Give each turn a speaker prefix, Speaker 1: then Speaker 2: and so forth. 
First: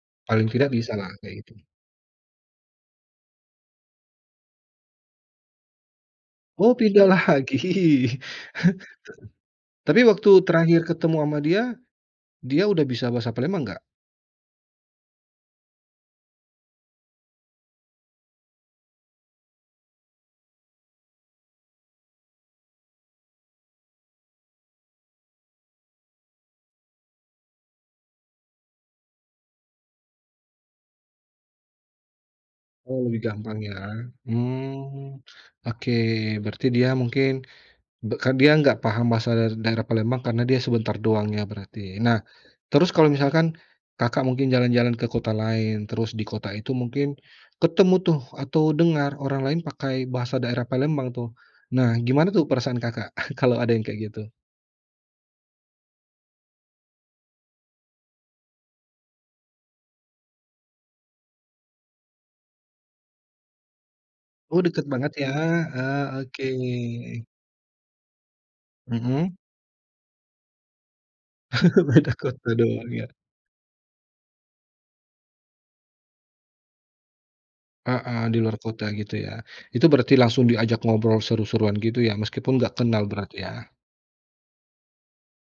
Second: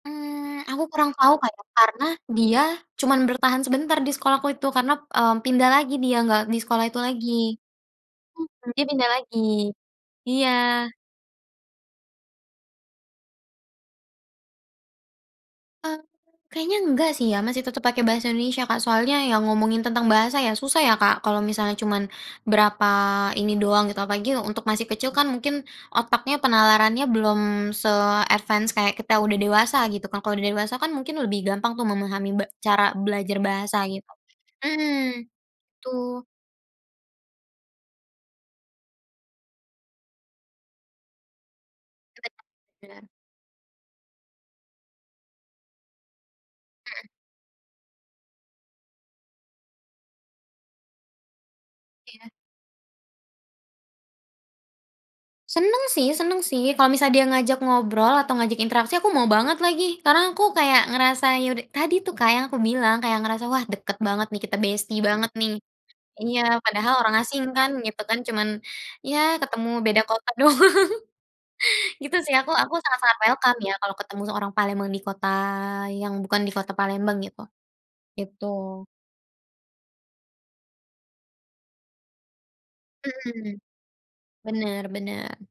Speaker 1: Paling
Speaker 2: Eee,
Speaker 1: tidak
Speaker 2: aku
Speaker 1: bisa lah
Speaker 2: kurang tau,
Speaker 1: kayak
Speaker 2: Kak,
Speaker 1: gitu.
Speaker 2: ya, karena dia cuman bertahan sebentar di sekolahku itu karena, mmm, pindah lagi dia enggak di
Speaker 1: Oh
Speaker 2: sekolah itu
Speaker 1: pindah
Speaker 2: lagi
Speaker 1: lagi!
Speaker 2: heeh dia pindah lagi
Speaker 1: Tapi waktu
Speaker 2: Iya.
Speaker 1: terakhir ketemu sama dia, dia udah bisa bahasa Palembang enggak?
Speaker 2: Eee, kayaknya enggak sih ya, masih tetap pakai bahasa Indonesia Kak, soalnya yang ngomongin tentang bahasa ya susah ya, Kak, kalau misalnya cuman berapa ini doang gitu apalagi untuk masih kecil kan mungkin otaknya penalarannya belum se-advance kayak kita udah dewasa gitu kan kalau udah dewasa kan mungkin lebih gampang tuh memahami be cara
Speaker 1: Oh lebih
Speaker 2: belajar
Speaker 1: gampang ya?
Speaker 2: bahasa gitu
Speaker 1: Mhm.
Speaker 2: heeh,
Speaker 1: Oke
Speaker 2: Betul.
Speaker 1: berarti dia mungkin, be k dia enggak paham bahasa daerah Palembang karena dia sebentar doang ya berarti. Nah,
Speaker 2: [unintelligible] .Iya
Speaker 1: terus
Speaker 2: kan.
Speaker 1: kalau misalkan, Kakak mungkin jalan-jalan ke kota lain terus di kota itu
Speaker 2: Heeh.
Speaker 1: mungkin ketemu tuh atau dengar orang lain pakai bahasa daerah Palembang tuh, nah gimana
Speaker 2: Iya.
Speaker 1: tuh perasaan Kakak, kalau ada yang kayak gitu.
Speaker 2: Seneng sih seneng sih kalau misal dia ngajak ngobrol atau ngajak interaksi aku mau banget lagi, karena aku kayak ngerasa, ya udah tadi tuh, Kak, yang aku bilang kayak ngerasa wah deket banget nih kita
Speaker 1: Oh deket
Speaker 2: bestie
Speaker 1: banget ya.
Speaker 2: banget nih.
Speaker 1: Ah
Speaker 2: Iya
Speaker 1: oke.
Speaker 2: padahal orang asing kan, gitu kan, cuman ya
Speaker 1: Mhm.
Speaker 2: ketemu beda kota doang,
Speaker 1: Beda
Speaker 2: gitu sih aku
Speaker 1: kota
Speaker 2: aku
Speaker 1: doang ya.
Speaker 2: sangat-sangat welcome ya kalau ketemu seorang Palembang di kota yang bukan di kota Palembang gtu.
Speaker 1: Heeh di
Speaker 2: Gitu.
Speaker 1: luar kota gitu ya? Itu berarti langsung diajak ngobrol seru-seruan gitu ya. Meskipun enggak kenal berarti
Speaker 2: Mhm.
Speaker 1: ya?
Speaker 2: Bener bener.